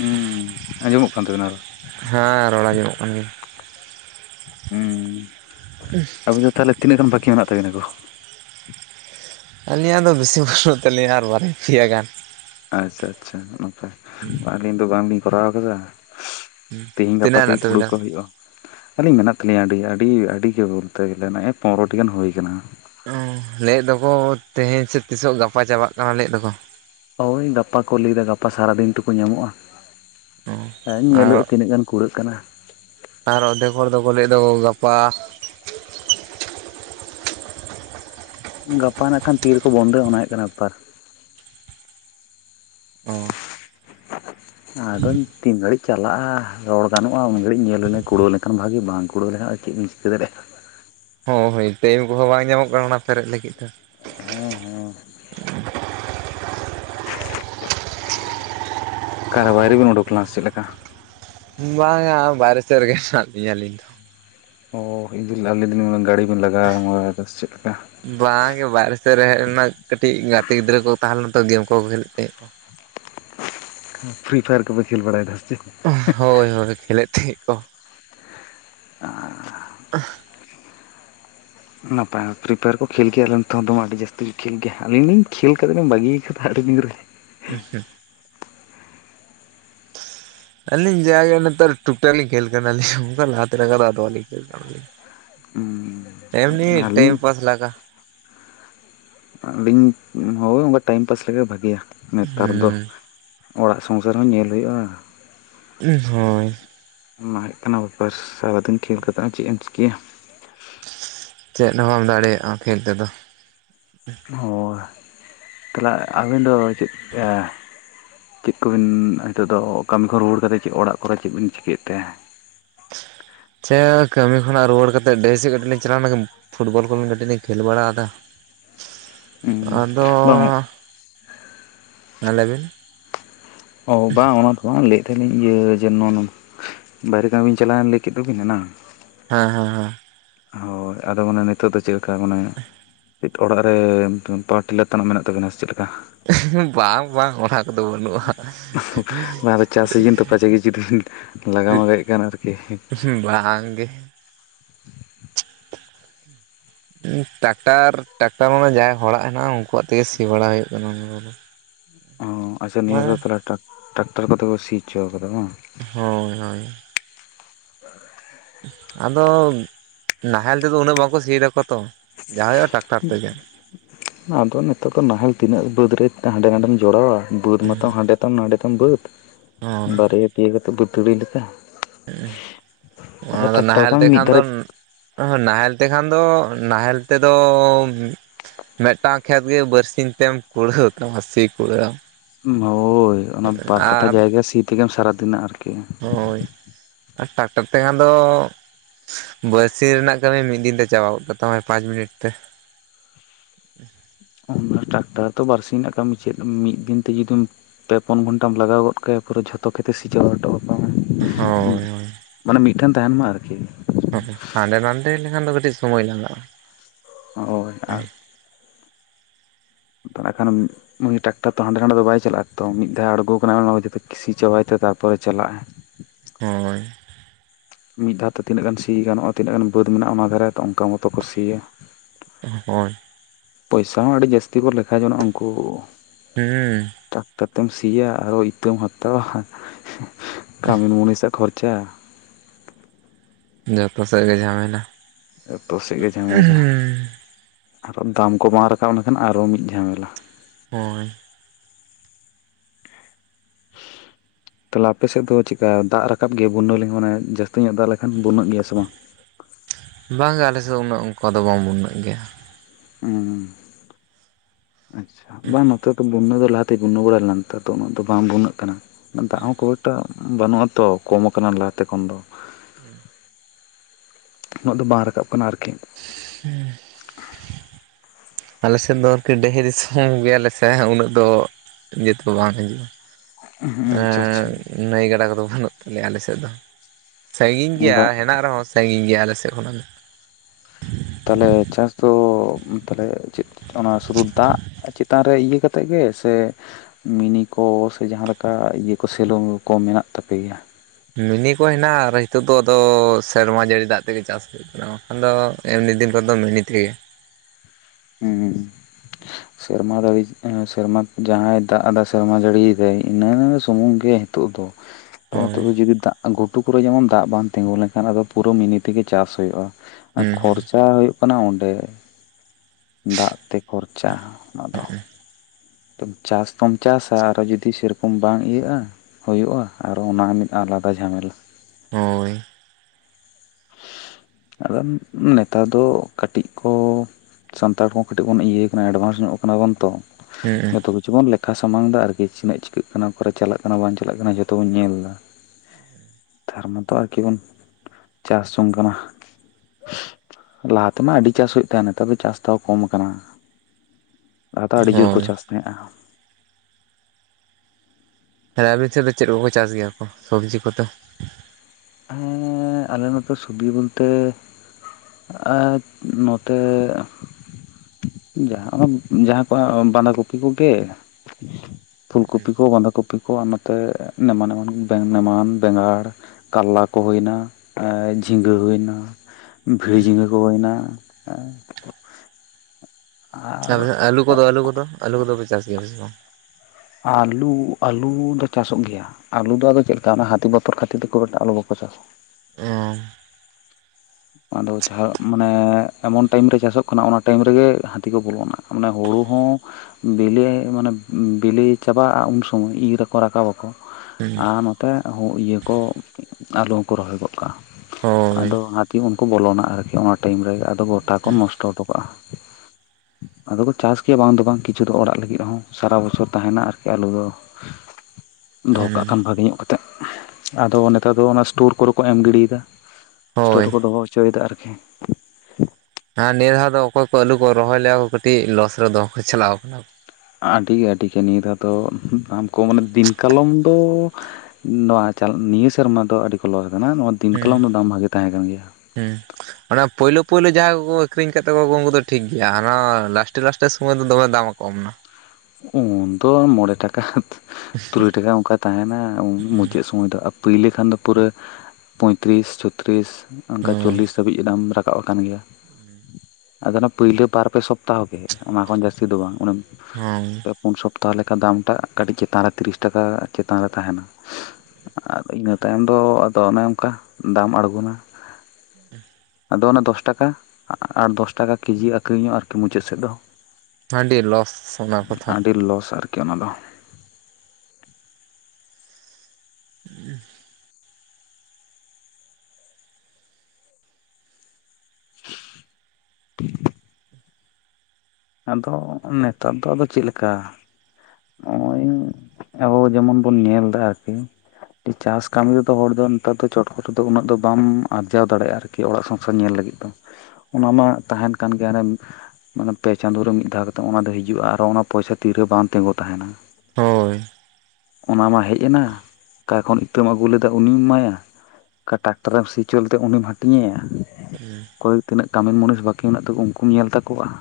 ᱦᱮᱸ ᱟᱡᱚᱢᱚᱜ ᱠᱟᱱ ᱛᱟᱵᱮᱱᱟ ᱨᱚᱲ᱾ ᱦᱮᱸ ᱨᱚᱲ ᱟᱡᱚᱢᱚᱜ ᱠᱟᱱ ᱜᱤᱭᱟ. ᱾ ᱦᱩᱸ ᱩᱸᱦ ᱟᱵᱤᱱ ᱫᱚ ᱛᱟᱦᱞᱮ ᱛᱤᱱᱟᱹ ᱜᱟᱱ ᱵᱟᱠᱤ ᱢᱮᱱᱟᱜ ᱛᱵᱤᱱᱟ ᱜᱳ? ᱟᱞᱤᱧᱟᱜ ᱫᱚ ᱵᱮᱥᱤ ᱵᱟᱹᱱᱩᱜ ᱛᱟᱞᱤᱧᱟ ᱟᱨ ᱵᱟᱨ ᱯᱮᱭᱟ ᱜᱟᱱ᱾ ᱟᱪᱪᱷᱟ ᱟᱪᱪᱷᱟ ᱱᱟᱯᱟᱭ ᱟᱹᱞᱤᱧ ᱫᱚ ᱵᱟᱝᱞᱤᱧ ᱠᱚᱨᱟᱣ ᱟᱠᱟᱫᱟ᱾ ᱛᱤᱦᱤᱧ ᱜᱟᱯᱟ ᱛᱤᱱᱟᱹᱜ ᱛᱮ ᱦᱮᱱᱟᱜ ᱠᱩᱲᱟᱹᱣ ᱛᱟᱵᱤᱱᱟ ᱠᱟᱜ ᱦᱩᱭᱩᱜᱼᱟ᱾ ᱟᱹᱞᱤᱧ ᱢᱮᱱᱟᱜ ᱛᱟᱞᱤᱧᱟ ᱟᱹᱰᱤ ᱟᱹᱰᱤ ᱟᱹᱰᱤ ᱜᱮ ᱵᱚᱞᱛᱮ ᱜᱮᱞᱮ ᱱᱟᱜᱼᱮ ᱯᱚᱱᱨᱚᱴᱤ ᱜᱟᱱ ᱦᱩᱭ ᱟᱠᱟᱱᱟ᱾ ᱚ ᱞᱟᱹᱭᱮᱜ ᱫᱚ ᱠᱚ ᱛᱮᱦᱮᱧ ᱥᱮ ᱛᱤᱥᱚᱜ ᱜᱟᱯᱟ ᱪᱟᱵᱟᱜ ᱠᱟᱱᱟ ᱞᱟᱹᱭᱮᱜ ᱫᱚᱠᱚ᱾ ᱳᱭ ᱜᱟᱯᱟ ᱠᱚ ᱞᱟᱹᱭᱫᱟ ᱜᱟᱯᱟ ᱥᱟᱨᱟᱫᱤᱱ ᱴᱩᱠᱩ ᱧᱟᱢᱚᱜᱼᱟ᱾ ᱚ ᱮ ᱟᱨ ᱧᱮᱞᱚᱜᱼᱟ ᱛᱤᱱᱟᱹᱜ ᱜᱟᱱ ᱠᱩᱲᱟᱹᱜ ᱠᱟᱱᱟ᱾ ᱟᱨ ᱚᱫᱷᱮᱠ ᱦᱚᱲ ᱫᱚᱠᱚ ᱞᱟᱹᱭᱫᱟ ᱜᱟᱯᱟ᱾ ᱜᱟᱯᱟ ᱱᱟᱜ ᱠᱷᱟᱱ ᱛᱤ ᱨᱮᱠᱚ ᱵᱚᱱᱫᱚᱭᱟ ᱚᱱᱟ ᱦᱩᱭᱩᱜ ᱠᱟᱱᱟ ᱵᱮᱯᱟᱨ᱾ ᱚ ᱟᱫᱚᱧ ᱛᱤᱱ ᱜᱷᱟᱹᱲᱤᱡ ᱪᱟᱞᱟᱜᱼᱟ ᱨᱚᱲ ᱜᱟᱱᱚᱜᱼᱟ ᱩᱱ ᱜᱷᱟᱹᱲᱤᱡ ᱤᱧ ᱧᱮᱞ ᱞᱮᱱᱟ ᱠᱩᱲᱟᱹᱣ ᱞᱮᱱᱠᱷᱟᱱ ᱵᱷᱟᱹᱜᱤ ᱵᱟᱝ ᱠᱩᱲᱟᱹᱣ ᱞᱮᱠᱷᱟᱱ ᱟᱫᱚ ᱪᱮᱫ ᱵᱤᱱ ᱪᱤᱠᱟᱹ ᱫᱟᱲᱮᱜᱼᱟ᱾ ᱦᱚᱸ ᱦᱳᱭ ᱴᱟᱭᱤᱢ ᱠᱚᱦᱚᱸ ᱵᱟᱝ ᱧᱟᱢᱚᱜ ᱠᱟᱱᱟ ᱚᱱᱟ ᱯᱮᱨᱮᱡ ᱞᱟᱹᱜᱤᱫ ᱫᱚ ᱦᱩᱸ ᱦᱩᱸ ᱠᱟᱨᱮ ᱵᱟᱭᱨᱮ ᱵᱤᱱ ᱩᱰᱩᱠ ᱞᱮᱱᱟ ᱪᱮᱫ ᱞᱮᱠᱟ? ᱵᱟᱝ-ᱟ ᱵᱟᱭᱨᱮ ᱥᱮᱫ ᱨᱮᱜᱮ ᱢᱮᱱᱟᱜ ᱞᱤᱧᱟ ᱟᱹᱞᱤᱧ ᱫᱚ᱾ ᱚ ᱤᱧ ᱫᱩ ᱟᱞᱮ ᱫᱚᱞᱤᱱ ᱢᱚᱱᱮ ᱜᱟᱹᱲᱤ ᱵᱤᱱ ᱞᱟᱜᱟ ᱟᱢᱟᱫᱟ ᱦᱳᱭᱛᱚ ᱪᱮᱜ ᱠᱟ? ᱵᱟᱝᱜᱮ ᱵᱟᱨᱦᱮ ᱥᱮᱜ ᱨᱮ ᱦᱮᱡᱱᱟ ᱠᱟᱹᱴᱤᱡ ᱜᱟᱛᱮ ᱜᱤᱫᱽᱨᱟᱹ ᱠᱚ ᱛᱟᱦᱮᱸ ᱞᱮᱱᱟ ᱛᱚ ᱜᱮᱢ ᱠᱚ ᱠᱷᱮᱞᱮᱜ ᱛᱟᱦᱮ ᱠᱚ ᱾ ᱯᱷᱨᱤ ᱯᱷᱟᱭᱟᱨ ᱠᱚᱯᱮ ᱠᱷᱮᱞ ᱵᱟᱲᱟᱭ ᱫᱟ ᱥᱮᱪᱮᱜ? ᱦᱳᱭ ᱦᱳᱭ ᱠᱷᱮᱞᱮᱜ ᱛᱟᱦᱮᱸᱜ ᱠᱚ᱾ ᱟᱸᱻ ᱟᱸᱦ ᱱᱟᱯᱟᱭ ᱦᱚᱸ ᱯᱷᱤᱨᱤ ᱯᱷᱟᱭᱟᱨ ᱠᱚ ᱠᱷᱮᱞ ᱜᱮᱭᱟᱞᱮ ᱱᱚᱛᱮ ᱦᱚᱸ ᱫᱚᱢᱮ ᱟᱹᱰᱤ ᱡᱟᱹᱥᱛᱤ ᱠᱚ ᱠᱷᱮᱞ ᱜᱮᱭᱟ ᱦᱟᱸ᱾ ᱟᱹᱞᱤᱧ ᱞᱤᱧ ᱠᱷᱮᱞ ᱠᱟᱛᱮ ᱞᱤᱧ ᱵᱟᱹᱜᱤ ᱟᱠᱟᱫᱟ ᱦᱟᱸᱜ ᱟᱹᱰᱤ ᱫᱤᱱ ᱨᱮ᱾ ᱟᱪᱪᱷᱟ᱾ ᱟᱹᱞᱤᱧ ᱡᱟᱜᱮ ᱱᱮᱛᱟᱨ ᱴᱩᱠᱴᱟᱠ ᱞᱤᱧ ᱠᱷᱮᱞ ᱠᱟᱱᱟ ᱞᱤᱧ ᱚᱱᱠᱟ ᱞᱟᱦᱟᱛᱮ ᱞᱮᱠᱟ ᱫᱚ ᱟᱫᱚ ᱵᱟᱹᱞᱤᱧ ᱠᱷᱮᱞ ᱠᱟᱱᱟ ᱞᱤᱧ᱾ ᱮᱢᱱᱤ ᱟᱹᱞᱤᱧ ᱴᱟᱭᱤᱢ ᱯᱟᱥ ᱞᱟᱠᱟ᱾ ᱟᱹᱞᱤᱧ ᱦᱳᱭ ᱚᱱᱠᱟ ᱴᱟᱭᱤᱢ ᱯᱟᱥ ᱞᱮᱠᱟ ᱵᱷᱟᱹᱜᱮᱭᱟ ᱱᱮᱛᱟᱨ ᱫᱚ᱾ ᱦᱩᱸ ᱚᱲᱟᱜ ᱥᱚᱝᱥᱟᱨ ᱦᱚᱸ ᱧᱮᱞ ᱦᱩᱭᱩᱜᱼᱟ᱾ ᱩᱸ ᱦᱚᱸᱭ᱾ ᱚᱱᱟ ᱦᱩᱭᱩᱜ ᱠᱟᱱᱟ ᱵᱮᱯᱟᱨ ᱥᱟᱨᱟᱫᱤᱱ ᱠᱷᱮᱞ ᱠᱟᱛᱮᱜ ᱦᱚᱸ ᱪᱮᱜ ᱮᱢ ᱪᱤᱠᱟᱹᱭᱟ᱾ ᱪᱮᱫ ᱦᱚ ᱵᱟᱢ ᱫᱟᱲᱮᱭᱟᱜᱼᱟ ᱠᱷᱮᱞ ᱛᱮᱫᱚ᱾ ᱦᱚᱻ ᱛᱟᱦᱞᱮ ᱟᱹᱵᱮᱱ ᱫᱚ ᱪᱮᱫ ᱭᱟᱻ ᱪᱤᱫ ᱠᱚᱵᱤᱱ ᱦᱤᱛᱚᱜ ᱫᱚ ᱠᱟᱹᱢᱤ ᱠᱷᱚᱱ ᱨᱩᱣᱟᱹᱲ ᱠᱟᱛᱮᱜ ᱪᱮᱜ ᱚᱲᱟᱜ ᱠᱚᱨᱮ ᱪᱮᱜᱵᱤᱱ ᱪᱤᱠᱟᱹᱭᱮᱫ ᱛᱮ? ᱪᱮᱻ ᱠᱟᱹᱢᱤ ᱠᱷᱚᱱᱟᱜ ᱨᱩᱣᱟᱹᱲ ᱠᱟᱛᱮᱜ ᱰᱟᱹᱦᱤ ᱥᱮᱜ ᱠᱟᱹᱴᱤᱡ ᱞᱤᱧ ᱪᱟᱞᱟᱣ ᱱᱟᱜᱟᱹᱢ ᱾ ᱯᱷᱩᱴᱵᱚᱞ ᱠᱚᱞᱤ ᱠᱟᱹᱴᱤᱡ ᱞᱤᱧ ᱠᱷᱮᱞ ᱵᱟᱲᱟᱣ ᱟᱫᱟ ᱾ [unintelligible] ᱟᱫᱚᱻ ᱵᱟᱝ ᱦᱮᱸ ᱞᱮᱭ ᱵᱤᱱ! ᱚ ᱵᱟᱝ ᱚᱱᱟ ᱫᱚ ᱵᱟᱝ ᱞᱮᱭᱮᱜ ᱛᱮᱦᱮᱜ ᱞᱤᱧ ᱤᱭᱟᱹ ᱡᱮ ᱱᱚ-ᱱᱚ ᱵᱟᱭᱨᱮ ᱠᱟᱹᱢᱤ ᱵᱤᱱ ᱪᱟᱞᱟᱣᱮᱱ ᱞᱟᱹᱭ ᱠᱮᱜ ᱫᱚᱵᱤᱱ ᱮᱱᱟᱱ ᱦᱮᱸ ᱦᱮᱸ ᱦᱮᱸ! ᱦᱳᱭ, ᱟᱫᱚ ᱢᱟᱱᱮ ᱱᱤᱛᱚᱜ ᱫᱚ ᱪᱮᱫᱠᱟ ᱢᱟᱱᱮ ᱪᱮᱜᱠᱟ ᱚᱲᱟᱜ ᱨᱮ ᱯᱟᱣᱟᱨ ᱴᱤᱞᱟᱹᱨ ᱛᱟᱱᱟᱜ ᱢᱮᱱᱟᱜ ᱛᱟᱵᱤᱱᱟ ᱪᱮᱫ ᱞᱮᱠᱟ? ᱵᱟᱝ ᱵᱟᱝ ᱚᱱᱟ ᱠᱚᱫᱚ ᱵᱟᱹᱱᱩᱜᱼᱟ ᱵᱟᱝ ᱟᱫᱚ ᱪᱟᱥ ᱥᱤᱡᱤᱱ ᱛᱚ ᱯᱟᱪᱮ ᱜᱮ ᱡᱩᱫᱤᱵᱤᱱ ᱞᱟᱜᱟᱣ ᱢᱟᱜᱟᱣᱮᱜ ᱠᱷᱟᱱ ᱟᱨᱠᱤ? ᱦᱩᱸ ᱵᱟᱝ ᱜᱮ᱾ ᱩᱸ ᱴᱟᱠᱴᱟᱨ, ᱴᱟᱠᱴᱟᱨ ᱢᱟᱱᱮ ᱡᱟᱦᱟᱸᱭ ᱦᱚᱲᱟᱜ ᱦᱮᱱᱟᱜᱼᱟ ᱩᱝᱠᱩᱣᱟᱜ ᱛᱮᱜᱮ ᱥᱤ ᱵᱟᱲᱟ ᱦᱩᱭᱩᱜ ᱠᱟᱱᱟ [inaudible] [inaudible] ᱚ ᱟᱪᱪᱷᱟ ᱱᱤᱭᱟᱹ ᱫᱷᱟᱣ ᱛᱟᱞᱦᱮ ᱴᱟᱠ-ᱴᱟᱠᱴᱟᱨ ᱠᱚᱛᱮᱯᱮ ᱥᱤ ᱪᱚ ᱠᱟᱫᱟ ᱵᱟᱝ? ᱦᱳᱭ ᱦᱳᱭ᱾ ᱟᱫᱚ, ᱱᱟᱦᱮᱞ ᱛᱮᱫᱚ ᱩᱱᱟᱹᱜ ᱵᱟᱝᱠᱚ ᱥᱤ ᱫᱟᱠᱚ ᱛᱚ, ᱡᱟ ᱦᱳᱭᱳᱜᱼᱟ ᱴᱟᱠ ᱟᱫᱚ ᱱᱤᱛᱚᱜ ᱫᱚ ᱱᱟᱦᱮᱞ ᱛᱤᱱᱟᱹᱜ ᱵᱟᱹᱫᱽ ᱨᱮ ᱦᱟᱸᱰᱮ ᱱᱟᱸᱰᱮᱢ ᱡᱚᱲᱟᱣᱟ? ᱵᱟᱹᱫᱽ ᱢᱟᱛᱚ ᱦᱟᱸᱰᱮ ᱛᱟᱢ ᱱᱟᱸᱰᱮ ᱛᱟᱢ ᱵᱟᱹᱫ, ᱦᱳᱭ ᱵᱟᱨᱭᱟ ᱯᱤᱭᱟᱹ ᱠᱟᱛᱮ ᱵᱟᱹᱛᱟᱹᱲᱤ ᱞᱮᱠᱟ᱾ ᱩᱸ ᱟᱫᱚ ᱚᱱᱟ ᱫᱚ ᱴᱨᱟᱠᱴᱟᱨ ᱱᱟᱦᱮᱞ ᱠᱷᱟᱱ ᱢᱤᱫ ᱛᱮᱠᱷᱟᱱ ᱫᱷᱟᱨᱮ ᱫᱚᱱ ᱮᱸᱦᱮ ᱱᱟᱦᱮᱞ ᱛᱮᱠᱷᱟᱱ ᱫᱚ ᱱᱟᱦᱮᱞ ᱛᱮᱫᱚ ᱢᱮᱫᱴᱟᱝ ᱠᱷᱮᱛ ᱜᱮ ᱵᱟᱨᱥᱤᱧ ᱛᱮᱢ ᱠᱩᱲᱟᱹᱣ ᱛᱟᱢᱟ ᱥᱤ ᱠᱩᱲᱟᱹᱣᱟᱢ᱾ ᱦᱳᱭ, ᱚᱱᱟ ᱵᱟᱨ ᱠᱟᱴᱷᱟ ᱡᱟᱭᱜᱟ ᱥᱤ ᱛᱮᱜᱮᱢ ᱥᱟᱨᱟᱫᱤᱱᱟ ᱟᱨᱠᱤ᱾ ᱦᱳᱭ, ᱟᱨ ᱴᱟᱠᱴᱟᱨ ᱛᱮ ᱠᱷᱟᱱ ᱫᱚ ᱵᱟᱥᱤᱧ ᱨᱮᱱᱟᱜ ᱠᱟᱹᱢᱤ ᱢᱤᱫ ᱫᱤᱱ ᱛᱮ ᱪᱟᱵᱟ ᱜᱚᱫ ᱠᱟᱛᱟᱢᱟᱭ ᱯᱟᱸᱪ ᱢᱤᱱᱤᱴ ᱛᱮ᱾ ᱚᱱᱟ ᱴᱟᱠᱴᱟᱨ ᱛᱚ ᱵᱟᱨᱥᱤᱧᱱᱟᱜ ᱠᱟᱹᱢᱤ ᱪᱮᱫ ᱢᱤᱫ ᱫᱤᱱ ᱛᱮ ᱡᱩᱫᱤᱢ ᱯᱮ ᱯᱳᱱ ᱜᱷᱚᱱᱴᱟᱢ ᱞᱟᱜᱟᱣ ᱜᱚᱫ ᱠᱟᱭᱟ ᱯᱩᱨᱟᱹ ᱡᱷᱚᱛᱚ ᱠᱷᱮᱛᱮ ᱥᱤ ᱪᱟᱵᱟ ᱦᱚᱴᱚ ᱠᱟᱛᱟᱢᱟᱭ᱾ ᱦᱳᱭ ᱦᱳᱭ᱾ ᱢᱟᱱᱮ ᱢᱤᱫᱴᱷᱮᱱ ᱛᱟᱦᱮᱱ ᱢᱟ ᱟᱨᱠᱤ᱾ ᱦᱚᱸ ᱦᱟᱸᱰᱮ ᱱᱟᱸᱰᱮ ᱞᱮᱠᱷᱟᱱ ᱫᱚ ᱠᱟᱹᱴᱤᱡ ᱥᱩᱢᱟᱹᱭ ᱞᱟᱜᱟᱜᱼᱟ᱾ ᱦᱳᱭ, ᱟᱨ ᱛᱟᱞᱮ ᱠᱷᱟᱱᱮᱢ ᱱᱩᱭ ᱴᱨᱟᱠᱴᱟᱨ ᱛᱚ ᱦᱟᱸᱰᱮ ᱱᱟᱸᱰᱮ ᱫᱚ ᱵᱟᱭ ᱪᱟᱞᱟᱜᱼᱟ ᱛᱚ, ᱢᱤᱫ ᱫᱷᱟᱣ ᱟᱬᱜᱚ ᱠᱟᱱᱟᱭ ᱢᱟᱱᱮ ᱚᱱᱟᱠᱚ ᱡᱷᱚᱛᱚ ᱠᱤᱥᱤ ᱪᱟᱵᱟᱭ ᱛᱮ ᱛᱟᱯᱚᱨᱮ ᱪᱟᱞᱟᱜᱼᱟᱭ᱾ ᱦᱳᱭ᱾ ᱢᱤᱫ ᱫᱷᱟᱣ ᱛᱮ ᱛᱤᱱᱟᱹᱜ ᱜᱟᱱ ᱥᱤ ᱜᱟᱱᱚᱜᱼᱟ ᱛᱤᱱᱟᱜ ᱜᱟᱱ ᱵᱟᱹᱫ ᱢᱮᱱᱟᱜᱼᱟ ᱚᱱᱟ ᱫᱷᱟᱨᱮ ᱛᱚ ᱚᱝᱠᱟ ᱢᱚᱛᱚ ᱠᱚ ᱥᱤᱭᱟ᱾ ᱦᱚ ᱦᱳᱭ᱾ ᱯᱚᱭᱥᱟ ᱦᱚᱸ ᱟᱹᱰᱤ ᱡᱟᱹᱥᱛᱤ ᱠᱚ ᱞᱮᱠᱷᱟ ᱡᱚᱱᱚᱜᱼᱟ ᱩᱝᱠᱩ᱾ ᱦᱩᱸ᱾ ᱴᱟᱠᱴᱟᱨ ᱛᱮᱢ ᱥᱤᱭᱟ ᱟᱨᱚ ᱤᱛᱟᱹᱢ ᱦᱟᱛᱟᱣᱟ, ᱠᱟᱢᱤᱱ ᱢᱚᱱᱤᱥᱟᱜ ᱠᱷᱚᱨᱪᱟ ᱡᱷᱚᱛᱚ ᱥᱮᱫ ᱜᱮ ᱡᱷᱟᱢᱮᱞᱟ᱾ ᱡᱚᱛᱚ ᱥᱮᱫ ᱜᱮ ᱡᱷᱟᱢᱮᱞᱟ, ᱟᱨᱦᱚᱸ ᱫᱟᱢ ᱠᱚ ᱵᱟᱝ ᱨᱟᱠᱟᱵ ᱞᱮᱠᱷᱟᱱ ᱟᱨᱚ ᱢᱤᱫ ᱡᱷᱟᱢᱮᱞᱟ᱾ ᱦᱳᱭ᱾ [inaudible] ᱛᱟᱞᱮ ᱟᱯᱮ ᱥᱮᱫ ᱫᱚ ᱪᱮᱠᱠᱟ, ᱫᱟᱜ ᱨᱟᱠᱟᱵ ᱜᱮᱭᱟ ᱵᱩᱱᱱᱟᱹ ᱞᱮᱠᱷᱟᱱ ᱢᱟᱱᱮ ᱡᱟᱹᱥᱛᱤ ᱧᱚᱜ ᱫᱟᱜ ᱞᱮᱠᱷᱟᱱ ᱵᱳᱱᱱᱟᱹᱜ ᱜᱮᱭᱟ ᱥᱮ ᱵᱟᱝ? ᱵᱟᱝ ᱜᱮ ᱟᱞᱮ ᱥᱮᱫ ᱫᱚ ᱩᱱᱟᱹᱜ ᱚᱝᱠᱟ ᱫᱚ ᱵᱟᱝ ᱵᱩᱱᱱᱟᱹᱜ ᱜᱮᱭᱟ᱾ ᱩᱸ ᱟᱪᱪᱷᱟ, ᱵᱟᱝ ᱱᱚᱛᱮ ᱫᱚ ᱵᱩᱱᱱᱟᱹ ᱫᱚ ᱞᱟᱦᱟ ᱛᱮ ᱵᱩᱱᱱᱟᱹ ᱵᱟᱲᱟ ᱞᱮᱱᱟ ᱱᱮᱛᱟᱨ ᱫᱚ ᱩᱱᱟᱹᱜ ᱫᱚ ᱵᱟᱝ ᱵᱩᱱᱱᱟᱸᱜ ᱠᱟᱱᱟ, ᱫᱟᱜ ᱦᱚᱸ ᱠᱷᱩᱵ ᱴᱟ ᱵᱟᱹᱱᱩᱜ-ᱟ ᱛᱚ ᱠᱚᱢ ᱠᱟᱱᱟ ᱞᱟᱦᱟᱛᱮ ᱠᱷᱚᱱ ᱫᱚ᱾ ᱦᱩᱸ᱾ ᱩᱱᱟᱹᱜ ᱫᱚ ᱵᱟᱝ ᱨᱟᱠᱟᱵ ᱠᱟᱱᱟ ᱟᱨᱠᱤ᱾ ᱦᱩᱸ᱾ ᱟᱞᱮ ᱥᱮᱫ ᱫᱚ ᱟᱨᱠᱤ ᱰᱮᱦᱤ ᱫᱤᱥᱚᱢ ᱜᱮᱭᱟᱞᱮ ᱥᱮ ᱦᱟ ᱩᱱᱟᱹᱜ ᱫᱚ, ᱡᱚᱛᱚ ᱵᱟᱝ ᱦᱤᱡᱩᱜ-ᱟ᱾ ᱦᱩᱸ ᱟᱪᱪᱷᱟ ᱟᱪᱪᱷᱟ ᱮᱸᱜ ᱱᱟᱹᱭ ᱠᱚᱫᱚ ᱵᱟᱹᱱᱩᱜ ᱛᱟᱞᱮᱭᱟ ᱟᱞᱮ ᱥᱮᱫ ᱫᱚ᱾ ᱥᱟᱺᱜᱤᱧ ᱜᱮᱭᱟ᱾ ᱚᱱᱠᱟ ᱦᱮᱱᱟᱜ ᱨᱮᱦᱚᱸ ᱥᱟᱺᱜᱤᱧ ᱜᱮᱭᱟ ᱟᱞᱮ ᱥᱮᱫ ᱠᱷᱚᱱᱟᱜ ᱫᱚ᱾ ᱛᱟᱦᱚᱞᱮ ᱪᱟᱥ ᱫᱚ ᱛᱟᱦᱞᱮ ᱪᱮᱫ ᱚᱱᱟ ᱥᱩᱫᱩ ᱫᱟᱜ ᱪᱮᱫ ᱛᱟ ᱨᱮ ᱤᱭᱟᱹ ᱠᱟᱛᱮᱫ ᱜᱮ ᱥᱮ ᱢᱤᱱᱤ ᱠᱚ ᱥᱮ ᱡᱟᱦᱟᱸ ᱞᱮᱠᱟ ᱤᱭᱟᱹ ᱠᱚ ᱥᱮᱞᱚ ᱠᱚ ᱢᱮᱱᱟᱜ ᱛᱟᱯᱮ ᱜᱮᱭᱟ᱾ ᱢᱤᱱᱤ ᱠᱚ ᱦᱮᱱᱟᱜ-ᱟ ᱟᱨ ᱱᱤᱛᱚᱜ ᱫᱚ ᱟᱫᱚ ᱥᱮᱨᱢᱟ ᱡᱟᱹᱲᱤ ᱫᱟᱜ ᱛᱮᱜᱮ ᱪᱟᱥ ᱦᱩᱭᱩᱜ ᱾ ᱵᱟᱝᱠᱷᱟᱱ ᱫᱚ ᱮᱢᱱᱤ ᱫᱤᱱ ᱠᱚᱫᱚ ᱢᱤᱱᱤᱮᱛᱜᱮ ᱾ ᱦᱩᱸ ᱥᱮᱨᱢᱟ ᱫᱟᱲᱤ ᱥᱮᱨᱢᱟ ᱡᱟᱦᱟᱸᱭ ᱫᱟᱜ ᱮᱫᱟᱭ ᱥᱮᱨᱢᱟ ᱡᱟᱹᱲᱤᱭ ᱫᱟᱭ ᱤᱱᱟᱹ ᱥᱩᱢᱩᱝ ᱜᱮ ᱷᱤᱛᱚᱜ ᱫᱚ [unintelligible] ᱛᱚ ᱱᱤᱛᱚᱜ ᱦᱳᱭ ᱫᱚ ᱡᱩᱫᱤ ᱫᱟᱜ ᱜᱷᱩᱴᱩ ᱠᱚᱨᱮ ᱡᱮᱢᱚᱱ ᱫᱟᱜ ᱵᱟᱝ ᱛᱤᱸᱜᱩ ᱞᱮᱱᱠᱷᱟᱱ ᱯᱩᱨᱟᱹ ᱢᱤᱱᱤ ᱛᱮᱜᱮ ᱪᱟᱥ ᱦᱩᱭᱩᱜ-ᱟ᱾ ᱦᱩᱸ ᱦᱩᱸ ᱠᱷᱚᱨᱪᱟ ᱦᱩᱭᱩᱜ ᱠᱟᱱᱟ ᱚᱸᱰᱮ ᱫᱟᱜ ᱛᱮ ᱠᱷᱚᱨᱪᱟ ᱚᱱᱟᱫᱚ ᱦᱩᱸ ᱪᱟᱥ ᱛᱚᱢ ᱪᱟᱥᱟ ᱟᱨᱚᱷᱚ ᱡᱩᱫᱤ ᱥᱮᱨᱚᱠᱚᱢ ᱵᱟᱝ ᱤᱭᱟᱹᱜ-ᱟ᱾ ᱦᱩᱭᱩᱜ-ᱟ ᱟᱨ ᱚᱱᱟ ᱢᱤᱫ ᱟᱞᱟᱫᱟ ᱡᱷᱟᱢᱮᱞᱟ᱾ ᱦᱳᱭ, ᱟᱫᱚ ᱱᱮᱛᱟᱨ ᱫᱚ ᱠᱟᱹᱴᱤᱡ ᱠᱚ ᱥᱟᱱᱛᱟᱲ ᱦᱚ ᱠᱟᱹᱴᱤᱡ ᱵᱚᱱ ᱤᱭᱟᱹ ᱠᱟᱱᱟ ᱮᱰᱚᱵᱷᱟᱱᱥ ᱧᱚᱜ ᱠᱟᱱᱟ ᱵᱚᱱ ᱛᱚ ᱦᱩᱸ ᱡᱚᱛᱚ ᱠᱤᱪᱩ ᱵᱚᱱ ᱠᱷᱟ ᱥᱟᱢᱟᱝ ᱫᱟ ᱟᱨᱠᱤ ᱪᱤᱱᱟᱹᱜ ᱪᱤᱠᱟᱹᱜ ᱠᱟᱱᱟ ᱚᱠᱟᱨᱮ ᱪᱟᱞᱟᱜ ᱠᱟᱱᱟ ᱵᱟᱝ ᱪᱟᱞᱟᱜ ᱠᱟᱱᱟ ᱡᱷᱚᱛᱚ ᱵᱚᱱ ᱧᱮᱞ ᱫᱟ ᱾ ᱛᱟᱨ ᱢᱚᱛᱚ ᱟᱨᱠᱤ ᱵᱚᱱ ᱪᱟᱥ ᱡᱚᱝ ᱠᱟᱱᱟ᱾ ᱞᱟᱦᱟ ᱛᱮᱢᱟ ᱟᱹᱰᱤ ᱪᱟᱥ ᱦᱩᱭᱩᱜ ᱛᱟᱦᱮᱱ ᱱᱮᱛᱟᱨ ᱫᱚ ᱪᱟᱥ ᱛᱟᱣ ᱠᱚᱢ ᱠᱟᱱᱟ ᱞᱟᱦᱟᱛᱮ ᱟᱹᱰᱤ ᱡᱳᱨ ᱠᱚ ᱦᱳᱭ ᱪᱟᱥ ᱛᱟᱦᱮᱸᱜ-ᱟ᱾ ᱟᱨ ᱟᱯᱮᱥᱮᱫ ᱫᱚ ᱥᱮᱫ ᱫᱚ ᱪᱮᱫ ᱞᱮᱠᱟ ᱠᱚ ᱪᱟᱥ ᱜᱮᱭᱟ ᱠᱚ ᱥᱚᱵᱽᱡᱤ ᱠᱚᱫᱚ ᱦᱮᱸ ᱟᱞᱮ ᱱᱚᱛᱮ ᱥᱚᱵᱡᱤ ᱵᱚᱞᱛᱮ ᱟᱨ ᱱᱚᱛᱮ ᱡᱟ ᱡᱟᱦᱟ ᱠᱚ ᱵᱟᱸᱫᱷᱟ ᱠᱚᱯᱤ ᱠᱚᱜᱮ ᱯᱷᱩᱞ ᱠᱚᱯᱤ ᱠᱚ ᱵᱟᱸᱫᱷᱟ ᱠᱚᱯᱤ ᱠᱚ ᱟᱨ ᱱᱚᱛᱮ ᱮᱢᱟᱱ ᱮᱢᱟᱱ ᱵᱮᱝᱜᱟᱲ, ᱠᱟᱞᱞᱟ ᱠᱚ ᱦᱩᱭᱱᱟ ᱡᱷᱤᱸᱜᱟᱹ ᱦᱩᱭᱱᱟ, ᱵᱷᱤᱲᱤ ᱡᱷᱤᱸᱜᱟᱹ ᱠᱚ ᱦᱩᱭᱱᱟ ᱦᱮᱸ, ᱟᱯᱮᱥᱮᱫ ᱟᱹᱞᱩ ᱠᱚᱫᱚ ᱟᱹᱞᱩ ᱠᱚᱫᱚ ᱟᱹᱞᱩ ᱠᱚᱫᱚᱯᱮ ᱪᱟᱥ ᱜᱮᱭᱟᱥᱮ ᱵᱟᱝ? ᱟᱹᱞᱩ ᱟᱹᱞᱩ ᱫᱚ ᱪᱟᱥᱚᱜ ᱜᱮᱭᱟ᱾ ᱟᱹᱞᱩ ᱟᱫᱚ ᱪᱮᱫ ᱚᱱᱟ ᱦᱟᱹᱛᱤ ᱵᱚᱛᱚᱨ ᱠᱷᱟᱹᱤᱨ ᱛᱮᱠ ᱵᱮᱴᱟ ᱟᱹᱞᱩ ᱵᱟᱠᱚ ᱪᱟᱥᱟ ᱚ ᱟᱫᱚ ᱡᱟᱦᱟᱸ ᱢᱟᱱᱮ ᱮᱢᱚᱱ ᱴᱟᱭᱤᱢ ᱨᱮ ᱪᱟᱥᱚᱜ ᱠᱟᱱᱟ ᱚᱱᱟ ᱴᱟᱭᱤᱢ ᱨᱮᱜᱮ ᱦᱟᱹᱛᱤ ᱠᱚ ᱵᱚᱞᱚᱱᱟ᱾ ᱢᱟᱱᱮ ᱦᱳᱲᱳ ᱦᱚᱸ ᱵᱮᱞᱮ ᱢᱟᱱᱮ ᱵᱮᱞᱮ ᱪᱟᱵᱟᱜ-ᱟ ᱩᱱ ᱥᱚᱢᱚᱭ ᱤᱨ ᱟᱠᱚ ᱨᱟᱠᱟ ᱵᱟᱼᱠᱚ ᱦᱩᱸ ᱟᱨ ᱱᱚᱛᱮ ᱤᱭᱟᱹ ᱠᱚ ᱟᱹᱞᱩ ᱦᱚᱸᱠᱚ ᱨᱚᱦᱚᱭ ᱜᱚᱫ ᱠᱟᱜ-ᱟ᱾ ᱦᱳᱭ ᱛᱤ ᱩᱱᱠᱩ ᱵᱚᱞᱚᱱᱟ ᱟᱨᱠᱤ ᱚᱱᱟ ᱴᱟᱭᱤᱢ ᱨᱮᱜᱮ ᱟᱫᱚ ᱜᱚᱴᱟ ᱠᱚ ᱱᱚᱥᱴᱚ ᱦᱚᱴᱚᱠᱟᱜ-ᱟ᱾ ᱟᱫᱚ ᱠᱚ ᱪᱟᱥ ᱜᱮᱭᱟ ᱵᱟᱝ ᱫᱚ ᱵᱟᱝ ᱠᱤᱪᱷᱩ ᱫᱚ ᱚᱲᱟᱜ ᱞᱟᱹᱜᱤᱫ ᱦᱚᱸ ᱥᱟᱨᱟ ᱵᱚᱪᱷᱚᱨ ᱛᱟᱦᱮᱱᱟ ᱟᱨᱠᱤ ᱟᱹᱞᱩ ᱫᱚ [unintelligible] ᱫᱚᱦᱚ ᱦᱩᱸ ᱠᱟᱜ ᱠᱷᱟᱱ ᱵᱷᱟᱜᱮ ᱧᱚᱜ ᱠᱟᱛᱮᱜ ᱟᱫᱚ ᱱᱮᱛᱟᱨ ᱫᱚ ᱚᱱᱟ ᱤᱥᱴᱳᱨ ᱠᱚᱨᱮ ᱠᱚ ᱮᱢ ᱜᱤᱰᱤᱭᱮᱫᱟ ᱾ ᱴᱳᱨ ᱦᱳᱭ ᱨᱮᱠᱚ ᱫᱚᱦᱚ ᱦᱚᱪᱚᱭᱮᱫᱟ ᱟᱨᱠᱤ, ᱟᱨ ᱱᱤᱭᱟᱹ ᱫᱷᱟᱣ ᱫᱚ ᱚᱠᱚᱭ ᱠᱚ ᱟᱹᱞᱩ ᱠᱚ ᱨᱚᱦᱚᱭ ᱞᱮᱣᱟᱠᱚ ᱠᱟᱹᱴᱤᱡ ᱞᱚᱥ ᱨᱮ ᱫᱚᱢᱮ ᱠᱚ ᱪᱟᱞᱟᱣ ᱟᱠᱟᱱᱟ ᱾ ᱟᱹᱰᱤ ᱼ ᱟᱹᱰᱤᱜᱮ ᱱᱤᱭᱟᱹ ᱫᱷᱟᱣ ᱫᱚ ᱠᱚ ᱢᱟᱱᱮ ᱫᱤᱱ ᱠᱟᱞᱚᱢ ᱫᱚ, ᱱᱚᱣᱟ ᱪᱟ ᱱᱤᱭᱟᱹ ᱥᱮᱨᱢᱟ ᱫᱚ ᱟᱹᱰᱤ ᱠᱚ ᱞᱚᱥ ᱟᱠᱟᱱᱟ ᱾ ᱱᱚᱣᱟ ᱫᱤᱱ ᱠᱟᱞᱢ ᱫᱚ ᱫᱟᱢ ᱵᱷᱟᱜᱮ ᱛᱟᱦᱮᱸ ᱠᱟᱱ ᱜᱮᱭᱟ ᱾ ᱦᱮᱸ ᱚᱱᱟ ᱯᱳᱭᱞᱳ ᱯᱳᱭᱞᱳ ᱡᱟᱦᱟᱸᱭ ᱠᱚᱠᱚ ᱟᱹᱷᱨᱤᱧ ᱠᱟᱫ ᱛᱟᱠᱚᱣᱟ ᱩᱱᱠᱩ ᱫᱚ ᱴᱷᱤᱠ ᱜᱮᱭᱟ ᱦᱟᱱᱟ ᱞᱟᱥᱴᱮ ᱞᱟᱥᱴᱮ ᱥᱚᱢᱚᱭ ᱫᱚ ᱫᱚᱢᱮ ᱫᱟᱢ ᱠᱚᱢ ᱱᱟ ᱾ ᱩᱱ ᱫᱚ ᱢᱚᱬᱮ ᱴᱟᱠᱟ ᱛᱩᱨᱩᱭ ᱴᱟᱠᱟ ᱚᱱᱠᱟ ᱛᱟᱦᱮᱸᱱᱟ ᱩᱱ ᱢᱩᱪᱟᱹᱫ ᱥᱚ ᱥᱚᱢᱚᱭ ᱫᱚ ᱟ ᱯᱟᱹᱭᱞᱟᱹ ᱠᱷᱟᱱ ᱫᱚ ᱯᱩᱨᱟᱹ ᱯᱚᱸᱭᱛᱨᱤᱥ, ᱪᱷᱚᱛᱨᱤᱥ ᱚᱱᱠᱟ ᱦᱳᱭ ᱪᱚᱞᱞᱤᱥ ᱫᱷᱟᱹᱵᱤᱡ ᱫᱟᱢ ᱨᱟᱠᱟᱵ ᱠᱟᱱ ᱜᱮᱭᱟ ᱾ ᱟᱫᱚ ᱚᱱᱟ ᱯᱟᱹᱭᱞᱟᱹ ᱵᱟᱨ ᱯᱮ ᱥᱚᱯᱛᱟᱦᱚ ᱜᱮ ᱚᱱᱟ ᱠᱷᱚᱱ ᱡᱟᱹᱥᱛᱤ ᱫᱚ ᱵᱟᱝ᱾ ᱚᱱᱮ ᱦᱩᱸ᱾ ᱯᱩᱱ ᱥᱚᱯᱛᱟᱦᱚ ᱞᱮᱠᱟ ᱫᱟᱢᱴᱟᱜ ᱠᱟᱹᱴᱤᱡ ᱪᱮᱛᱟᱱ ᱨᱮ ᱛᱤᱨᱤᱥ ᱴᱟᱠᱟ ᱪᱮᱛᱟᱱ ᱨᱮ ᱛᱟᱦᱮᱸᱱᱟ ᱾ ᱟᱨ ᱤᱱᱟᱹ ᱛᱟᱭᱚᱢ ᱫᱚ ᱟᱫᱚ ᱚᱱᱮ ᱚᱱᱠᱟ ᱫᱟᱢ ᱟᱬᱜᱚᱱᱟ ᱾ ᱟᱫᱚ ᱚᱱᱟ ᱫᱚᱥ ᱴᱟᱠᱟ ᱟᱨ ᱫᱚᱥ ᱴᱟᱠᱟ ᱠᱮᱡᱤ ᱟᱹᱠᱷᱨᱤᱧᱚᱜᱼᱟ, ᱟᱨᱠᱤ ᱢᱩᱪᱟᱹᱫ ᱥᱮᱫ ᱫᱚ ᱾ ᱟᱹᱰᱤ ᱞᱚᱥ᱾ ᱚᱱᱟ ᱠᱚᱫᱚ ᱟᱹᱰᱤ ᱞᱚᱥ ᱟᱨᱠᱤ ᱚᱱᱟ ᱫᱚ᱾ ᱩᱸ᱾ [inaudible] ᱟᱫᱚ ᱱᱮᱛᱟᱨ ᱫᱚ ᱟᱫᱚ ᱪᱮᱫ ᱞᱮᱠᱟ? ᱱᱚᱸᱜᱼᱚᱭ ᱟᱵᱚ ᱡᱮᱢᱚᱱ ᱵᱚᱱ ᱧᱮᱞ ᱫᱟ ᱟᱨᱠᱤ ᱪᱟᱥ ᱠᱟᱹᱢᱤ ᱨᱮᱫᱚ ᱦᱚᱲ ᱫᱚ ᱱᱮᱛᱟᱨ ᱫᱚ ᱪᱚᱴ ᱠᱚᱨᱮ ᱫᱚ ᱩᱱᱟᱹᱜ ᱫᱚ ᱵᱟᱢ ᱟᱨᱡᱟᱣ ᱫᱟᱲᱮᱭᱟᱜᱼᱟ ᱟᱨ ᱠᱤ ᱚᱲᱟᱜ ᱥᱚᱝᱥᱟᱨ ᱧᱮᱞ ᱞᱟᱹᱜᱤᱫ ᱫᱚ ᱚᱱᱟ ᱢᱟ ᱛᱟᱦᱮᱸᱱ ᱠᱟᱱ ᱜᱮᱭᱟ, ᱚᱱᱮ ᱯᱮ ᱪᱟᱸᱫᱳ ᱨᱮ ᱢᱤᱫ ᱫᱷᱟᱣ ᱠᱟᱛᱮ ᱚᱱᱟ ᱫᱚ ᱦᱤᱡᱩᱜᱼᱟ, ᱟᱨᱚ ᱚᱱᱟ ᱯᱚᱭᱥᱟ ᱛᱤᱨᱮ ᱵᱟᱝ ᱛᱤᱸᱜᱩ ᱛᱟᱦᱮᱸᱱᱟ ᱾ ᱦᱳᱭ᱾ ᱚᱱᱟ ᱢᱟ ᱦᱮᱡ ᱮᱱᱟ, ᱚᱠᱟ ᱠᱷᱚᱱ ᱤᱛᱟᱹᱢ ᱟᱹᱜᱩ ᱞᱮᱫᱟ ᱩᱱᱤᱢ ᱮᱢᱟᱭᱟ ᱾ ᱚᱠᱟ ᱴᱟᱠᱴᱟᱨᱮᱢ ᱥᱤ ᱦᱚᱪᱚ ᱞᱮᱫᱮᱭᱟ ᱩᱱᱤᱢ ᱦᱟᱹᱴᱤᱧᱟᱭᱟ ᱾ ᱚᱠᱚᱭ ᱛᱤᱱᱟᱹᱜ ᱠᱟᱹᱢᱤᱱ ᱢᱩᱱᱤᱥ ᱵᱟᱠᱤ ᱢᱮᱱᱟᱜ ᱛᱟᱠᱚᱣᱟ ᱩᱱᱠᱩᱢ ᱧᱮᱞ ᱛᱟᱠᱚᱣᱟ ᱾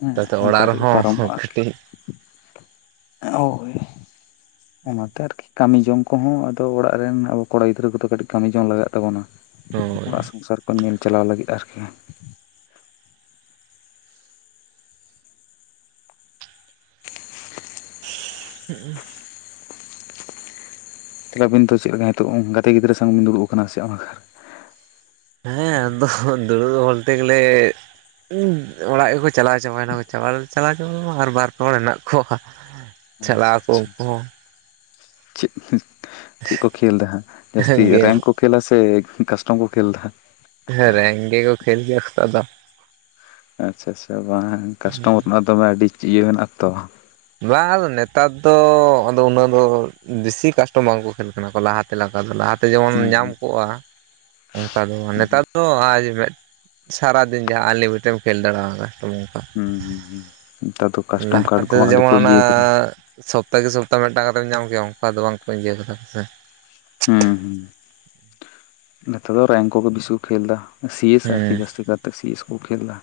ᱦᱮᱸ ᱛᱟᱛᱮ ᱚᱱᱠᱟ ᱚᱲᱟᱜ ᱠᱟᱛᱮᱜ ᱜᱮ ᱨᱮᱦᱚᱸ ᱯᱟᱨᱚᱢᱚᱜᱼᱟ ᱟᱨᱠᱤ ᱠᱟᱹᱴᱤᱡ ᱮᱸ ᱳᱭ᱾ ᱚᱱᱟᱛᱮ ᱟᱨᱠᱤ ᱠᱟᱹᱢᱤ ᱡᱚᱝ ᱠᱚᱦᱚᱸ ᱟᱫᱚ ᱚᱲᱟᱜ ᱨᱮᱱ ᱟᱵᱚ ᱠᱚᱲᱟ ᱜᱤᱫᱽᱨᱟᱹ ᱠᱚᱫᱚ ᱠᱟᱹᱴᱤᱡ ᱠᱟᱹᱢᱤ ᱡᱚᱝ ᱞᱟᱜᱟᱜ ᱛᱟᱵᱚᱱᱟ ᱾ ᱦᱳᱭ ᱚᱲᱟᱜ ᱥᱚᱝᱥᱟᱨ ᱠᱚ ᱧᱮᱞ ᱪᱟᱞᱟᱣ ᱞᱟᱹᱜᱤᱫᱽ ᱟᱨᱠᱤ᱾ ᱦᱩᱸᱜᱼᱩᱸ᱾ ᱛᱟᱦᱚᱞᱮ ᱟᱹᱵᱤᱱ ᱪᱮᱫᱞᱮᱠᱟ ᱱᱤᱛᱚᱜ ᱜᱟᱛᱮ ᱜᱤᱫᱽᱨᱟᱹ ᱥᱟᱝ ᱵᱤᱱ ᱫᱩᱲᱩᱵ ᱠᱟᱱᱟ ᱥᱮ ᱚᱱᱠᱟ ᱠᱚᱨᱮ? ᱦᱮᱸ ᱟᱫᱚ ᱫᱩᱲᱩᱵᱽ ᱵᱚᱞᱛᱮ ᱜᱮᱞᱮ ᱚᱲᱟᱜ ᱜᱮᱠᱚ ᱪᱟᱞᱟᱣ ᱪᱟᱵᱟᱭᱱᱟ ᱾ ᱪᱟᱵᱟ ᱫᱚ ᱪᱟᱞᱟᱣ ᱪᱟᱵᱟ ᱟᱨ ᱵᱟᱨ, ᱯᱮ ᱦᱚᱲ ᱦᱮᱸᱱᱟᱜ ᱠᱚᱣᱟ ᱪᱟᱞᱟᱜ ᱟᱪᱪᱷᱟ ᱟᱠᱚ ᱟᱪᱪᱷᱟ ᱩᱱᱠᱩ ᱦᱚᱸ᱾ ᱪᱮᱫ ᱪᱮᱫ ᱠᱚ ᱠᱷᱮᱞ ᱫᱟ ᱦᱟᱸ ᱦᱚᱸ ᱡᱟᱹᱥᱛᱤ ᱜᱮᱢ ᱨᱮᱝ ᱠᱚ ᱠᱷᱮᱞᱟ ᱥᱮ ᱠᱟᱥᱴᱚᱢ ᱠᱚ ᱠᱷᱮᱞᱫᱟ? ᱦᱮᱸ ᱨᱮᱝ ᱜᱮ ᱠᱚ ᱠᱷᱮᱞ ᱜᱮᱭᱟ ᱠᱚᱛᱚ ᱟᱫᱚ ᱟᱪᱪᱷᱟ ᱟᱪᱪᱷᱟ ᱵᱟᱝ ᱠᱟᱥᱴᱚᱢᱟᱨ ᱨᱮᱱᱟᱜ ᱫᱚᱢᱮ ᱟᱹᱰᱤ ᱤᱭᱟᱹ ᱢᱮᱱᱟᱜ ᱛᱚ ᱾ ᱵᱟᱝ ᱱᱮᱛᱟᱨ ᱫᱚ ᱟᱫᱚ ᱩᱱᱟᱹᱜ ᱫᱚ ᱵᱮᱥᱤ ᱠᱟᱥᱴᱚᱢ ᱵᱟᱝ ᱠᱚ ᱠᱷᱮᱞ ᱠᱟᱱᱟ ᱠᱚ ᱞᱟᱦᱟᱛᱮ ᱞᱮᱠᱟ ᱫᱚ, ᱞᱟᱦᱟ ᱛᱮ ᱡᱮᱢᱚᱱ ᱦᱩᱸ ᱧᱟᱢ ᱦᱩᱸ ᱠᱚᱜᱼᱟ, ᱚᱱᱠᱟ ᱫᱚ ᱦᱩᱸ ᱱᱮᱛᱟᱨ ᱫᱚ ᱟᱡ ᱢᱮᱫ ᱥᱟᱨᱟᱫᱤᱱ ᱡᱟᱦᱟᱸ ᱟᱞᱤᱢᱤᱴᱮᱢ ᱠᱷᱮᱞ ᱫᱟᱲᱮᱣᱟ ᱚᱝᱠᱟ ᱾ ᱦᱩᱸ ᱦᱩᱸ ᱦᱩᱸ ᱱᱮᱛᱟᱨ ᱫᱚ ᱠᱟᱥᱴᱚᱢ ᱠᱟᱰ ᱠᱚᱦᱚᱸ ᱟᱹᱰᱤ ᱡᱮᱢᱚᱱ ᱠᱚ ᱚᱱᱟ ᱤᱭᱟᱹ ᱠᱟᱫᱟ ᱾ ᱥᱚᱯᱛᱟ ᱠᱮ ᱥᱚᱯᱛᱟ ᱢᱤᱫᱴᱟᱜ ᱠᱟᱛᱮᱢ ᱧᱟᱢ ᱠᱮᱜᱼᱟ, ᱚᱱᱠᱟ ᱫᱚ ᱵᱟᱝᱠᱚ ᱤᱭᱟᱹᱠᱟᱫᱟ ᱠᱚᱥᱮ ᱾ ᱦᱩᱸ ᱦᱩᱸ᱾ ᱱᱮᱛᱚᱜ ᱫᱚ ᱨᱮᱝ ᱠᱚᱜᱮ ᱵᱤᱥᱤ ᱠᱚ ᱠᱷᱮᱞᱫᱟ ᱾ ᱥᱤ ᱮᱥ ᱟᱨᱠᱤ ᱦᱮᱸ ᱡᱟᱹᱥᱛᱤ ᱠᱟᱨ ᱛᱮ ᱥᱤ ᱮᱥ ᱠᱚ ᱠᱷᱮᱞᱫᱟ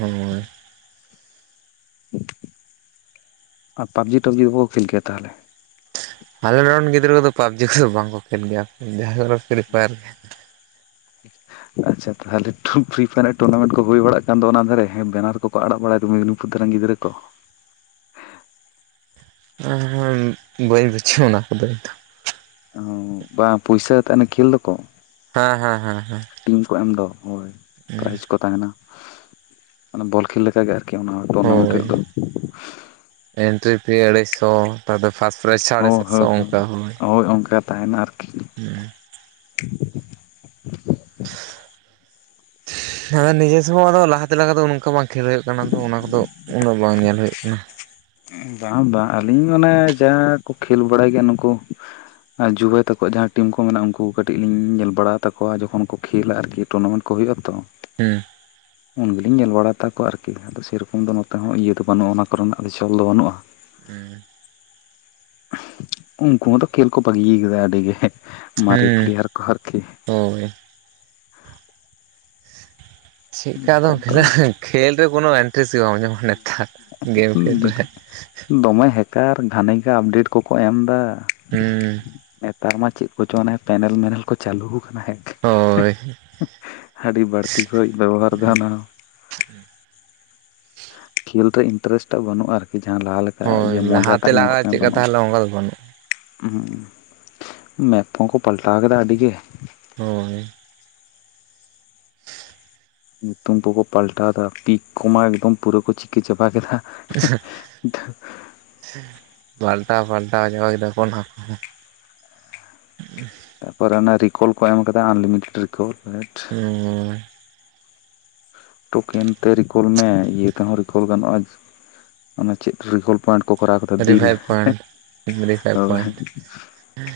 ᱦᱳᱭ ᱾ [unintelligible] ᱟᱨ ᱯᱟᱵᱡᱤ ᱴᱟᱵᱡᱤ ᱫᱚ ᱵᱟᱠᱚ ᱠᱷᱮᱞ ᱜᱮᱭᱟ ᱛᱟᱦᱚᱞᱮ? ᱟᱞᱮ ᱱᱚᱸᱰᱮᱱ ᱜᱤᱫᱽᱨᱟᱹ ᱠᱚᱫᱚ ᱯᱟᱵᱽᱡᱤ ᱠᱚᱫᱚ ᱵᱟᱝᱠᱚ ᱠᱷᱮᱞ ᱜᱮᱭᱟ ᱡᱟᱦᱟᱸ ᱯᱷᱨᱤ ᱯᱷᱟᱭᱟᱨ ᱜᱮ ᱟᱪᱪᱷᱟ ᱛᱟᱦᱚᱞᱮ ᱴᱷᱩ ᱯᱷᱤᱨᱤ ᱯᱷᱟᱭᱟᱨ ᱴᱩᱨᱱᱟᱢᱮᱱᱴ ᱠᱚ ᱦᱩᱭ ᱵᱟᱲᱟᱜ ᱠᱟᱱ ᱫᱚ ᱚᱱᱟ ᱫᱷᱟᱨᱮᱸ ᱵᱮᱱᱟᱨ ᱠᱚ ᱠᱚᱠᱚ ᱟᱲᱟᱜ ᱵᱟᱲᱟᱭᱫᱟ ᱢᱮᱫᱱᱤᱯᱩᱨ ᱫᱷᱟᱨᱮᱱ ᱜᱤᱫᱽᱨᱟᱹ ᱠᱚ ᱮᱻ ᱵᱟᱹᱧ ᱵᱩᱡᱷᱟᱹᱣᱟ ᱚᱱᱟ ᱠᱚᱫᱚ ᱤᱧ ᱫᱚ ᱚ ᱵᱟᱝ ᱯᱚᱭᱥᱟ ᱟᱛᱮ ᱦᱟᱱᱮ ᱠᱷᱮᱹᱞ ᱫᱚᱠᱚ᱾ ᱦᱮᱸ ᱦᱮᱸ ᱦᱮᱸ ᱦᱮᱸ ᱴᱤᱢ ᱠᱚ ᱮᱢ ᱫᱚ ᱦᱳᱭ ᱯᱮᱨᱟᱭᱤᱡᱽ ᱠᱚ ᱛᱟᱦᱮᱱᱟ ᱢᱟᱱᱮ ᱵᱚᱞ ᱠᱷᱮᱞ ᱞᱮᱠᱟ ᱜᱮ ᱟᱹᱨᱠᱤ ᱚᱱᱟ ᱦᱚᱸ᱾ ᱦᱳᱭ ᱮᱱᱴᱨᱤᱯᱷᱤ ᱟᱹᱲᱟᱹᱭ ᱥᱚ᱾ ᱚᱠᱟᱫᱚ ᱯᱷᱟᱥᱴ ᱯᱮᱨᱟᱭᱤᱡ ᱥᱟᱲᱮ ᱦᱳᱭ ᱥᱟᱛᱥᱚ ᱦᱳᱭ ᱚᱱᱠᱟ ᱦᱳᱭ᱾ ᱦᱳᱭ ᱚᱱᱠᱟ ᱛᱟᱦᱮᱱᱟ ᱟᱹᱨᱠᱤ ᱦᱮᱸ ᱦᱮ ᱱᱤᱡᱮ ᱥᱚᱢᱚᱭᱫᱚ ᱞᱟᱦᱟᱛᱮ ᱞᱮᱠᱟ ᱫᱚ ᱚᱱᱠᱟ ᱵᱟᱝ ᱠᱷᱮᱹᱞ ᱦᱩᱭᱩᱜ ᱠᱟᱱᱟ ᱚᱱᱟ ᱠᱚᱫᱚ ᱩᱱᱟᱹᱜ ᱵᱟᱝ ᱧᱮᱞ ᱦᱩᱭᱩᱜ ᱠᱟᱱᱟ ᱾ ᱵᱟᱝ ᱵᱟᱝ ᱟᱹᱞᱤᱧ ᱢᱟᱱᱮ ᱡᱟ ᱠᱚ ᱠᱷᱮᱹᱞ ᱵᱟᱲᱟᱭ ᱜᱮᱭᱟ ᱱᱩᱠᱩ ᱟᱨ ᱡᱩᱦᱟᱭ ᱛᱟᱠᱚᱣᱟᱜ ᱡᱟᱦᱟᱸ ᱴᱤᱢ ᱠᱚ ᱢᱮᱱᱟᱜ ᱩᱱᱠᱩ ᱠᱟᱹᱴᱤᱡ ᱞᱤᱧ ᱧᱮᱞ ᱵᱟᱲᱟ ᱛᱟᱠᱚᱣᱟ ᱡᱚᱠᱷᱚᱱ ᱠᱚ ᱠᱷᱮᱹᱞᱟ ᱟᱹᱨᱠᱤ᱾ ᱴᱩᱨᱱᱟᱢᱮᱱᱴ ᱠᱚ ᱦᱩᱭᱩᱜᱼᱟ ᱛᱚ᱾ ᱦᱮᱸ ᱩᱱ ᱜᱮ ᱧᱮᱞ ᱵᱟᱲᱟ ᱛᱟᱠᱚᱣᱟ ᱟᱹᱨᱠᱤ ᱟᱫᱚ ᱥᱮᱨᱚᱠᱚᱢ ᱫᱚ ᱱᱚᱛᱮ ᱦᱚᱸ ᱤᱭᱟᱹ ᱫᱚ ᱵᱟᱹᱱᱩᱜᱼᱟ ᱚᱱᱟ ᱠᱚᱨᱮᱱᱟᱜ ᱫᱚ᱾ ᱪᱚᱞ ᱫᱚ ᱵᱟᱹᱱᱩᱜᱼᱟ᱾ ᱦᱩᱸ ᱩᱱᱠᱩ ᱢᱟᱛᱚ ᱠᱷᱮᱹᱞ ᱠᱚ ᱵᱟᱹᱜᱤ ᱠᱟᱫᱟ ᱟᱹᱰᱤ ᱜᱮ ᱢᱟᱨᱮ ᱦᱩᱸ ᱯᱮᱞᱮᱭᱟᱨ ᱠᱚ ᱟᱹᱨᱠᱤ᱾ ᱦᱳᱭ ᱪᱮᱫᱠᱟ ᱛ ᱟᱫᱚᱢ ᱫᱚ ᱠᱷᱮᱞᱟ ᱠᱷᱮᱞ ᱨᱮ ᱠᱳᱱᱳ ᱤᱱᱴᱟᱨᱮᱥᱴ ᱜᱮ ᱵᱟᱢ ᱧᱟᱢᱟ ᱱᱮᱛᱟᱨ ᱜᱮᱢ ᱠᱷᱮᱞ ᱨᱮ [unintelligible] ᱫᱚᱢᱮ ᱦᱮᱠᱟᱨ ᱜᱷᱟᱱᱮ ᱜᱮ ᱟᱯᱰᱮᱴ ᱠᱚᱠᱚ ᱮᱢ ᱫᱟ᱾ ᱦᱮᱸ ᱱᱮᱛᱟᱨ ᱢᱟ ᱪᱮᱫ ᱠᱚᱪᱚ ᱯᱮᱱᱮᱞ ᱢᱮᱱᱮᱞ ᱠᱚ ᱪᱟᱹᱞᱩ ᱟᱠᱟᱱᱟ ᱦᱮᱸ᱾ ᱦᱳᱭ ᱟᱹᱰᱤ ᱵᱟᱹᱲᱛᱤ ᱠᱚ ᱵᱮᱵᱚᱦᱟᱨᱫᱟ ᱚᱱᱟ᱾ [unintelligible] ᱠᱷᱮᱞᱨᱮ ᱤᱱᱴᱨᱮᱥᱴ ᱴᱟᱜ ᱵᱟᱹᱱᱩᱜᱼᱟ ᱟᱹᱨᱠᱤ ᱡᱟᱦᱟᱸ ᱞᱟᱦᱟ ᱞᱮᱠᱟ ᱦᱳᱭ ᱤᱭᱟᱹ ᱢᱚᱡᱟ ᱞᱟᱦᱟᱛᱮ ᱴᱟᱜ ᱧᱟᱢᱚᱜ ᱞᱟᱦᱟ ᱛᱟᱦᱮᱸᱫ ᱪᱮᱫᱠᱟ ᱵᱟᱹᱱᱩᱜᱼᱟ᱾ ᱛᱟᱦᱮᱸ ᱚᱱᱠᱟ ᱫᱚ ᱵᱟᱹᱱᱩᱜᱼᱟ ᱦᱮᱸ ᱢᱮᱯ ᱠᱚᱦᱚᱸ ᱠᱚ ᱯᱟᱞᱴᱟᱣ ᱟᱠᱟᱫᱟ ᱟᱹᱰᱤ ᱜᱮ᱾ ᱦᱳᱭ ᱧᱩᱛᱩᱢ ᱠᱚᱠᱚ ᱯᱟᱞᱴᱟᱣ ᱫᱟ ᱯᱤᱠ ᱠᱚᱢᱟ ᱮᱠᱫᱚᱢ ᱯᱩᱨᱟᱹ ᱠᱚ ᱪᱤᱠᱟᱹ ᱪᱟᱵᱟ ᱠᱮᱫᱟ᱾ ᱦᱩᱸ ᱯᱟᱞᱴᱟᱣ ᱯᱟᱞᱴᱟᱣ ᱪᱟᱵᱟ ᱠᱮᱫᱟ ᱠᱚ ᱚᱱᱟ ᱾ ᱛᱟᱯᱚᱨ ᱚᱱᱟ ᱨᱤᱠᱚᱞ ᱠᱚ ᱮᱢ ᱟᱠᱟᱫᱟ ᱟᱱᱞᱤᱢᱤᱴᱮᱰ ᱨᱤᱠᱚᱞ ᱨᱮᱴ᱾ ᱦᱚᱻ ᱴᱳᱠᱮᱱ ᱛᱮ ᱨᱤᱠᱚᱞ ᱢᱮ ᱤᱭᱟᱹ ᱛᱮᱦᱚᱸ ᱨᱤᱠᱚᱞ ᱜᱟᱱᱚᱜᱼᱟ ᱢᱟᱱᱮ᱾ ᱪᱮᱫ ᱨᱮᱠᱚᱞ ᱯᱚᱭᱮᱱᱴ ᱠᱚ ᱠᱚᱨᱟᱣ ᱠᱟᱫᱟ ᱫᱤᱞ ᱨᱤᱵᱷᱟᱭᱤᱵᱷ ᱯᱚᱭᱮᱱᱴ ᱚ ᱦᱳᱭ ᱾ ᱦᱩᱸ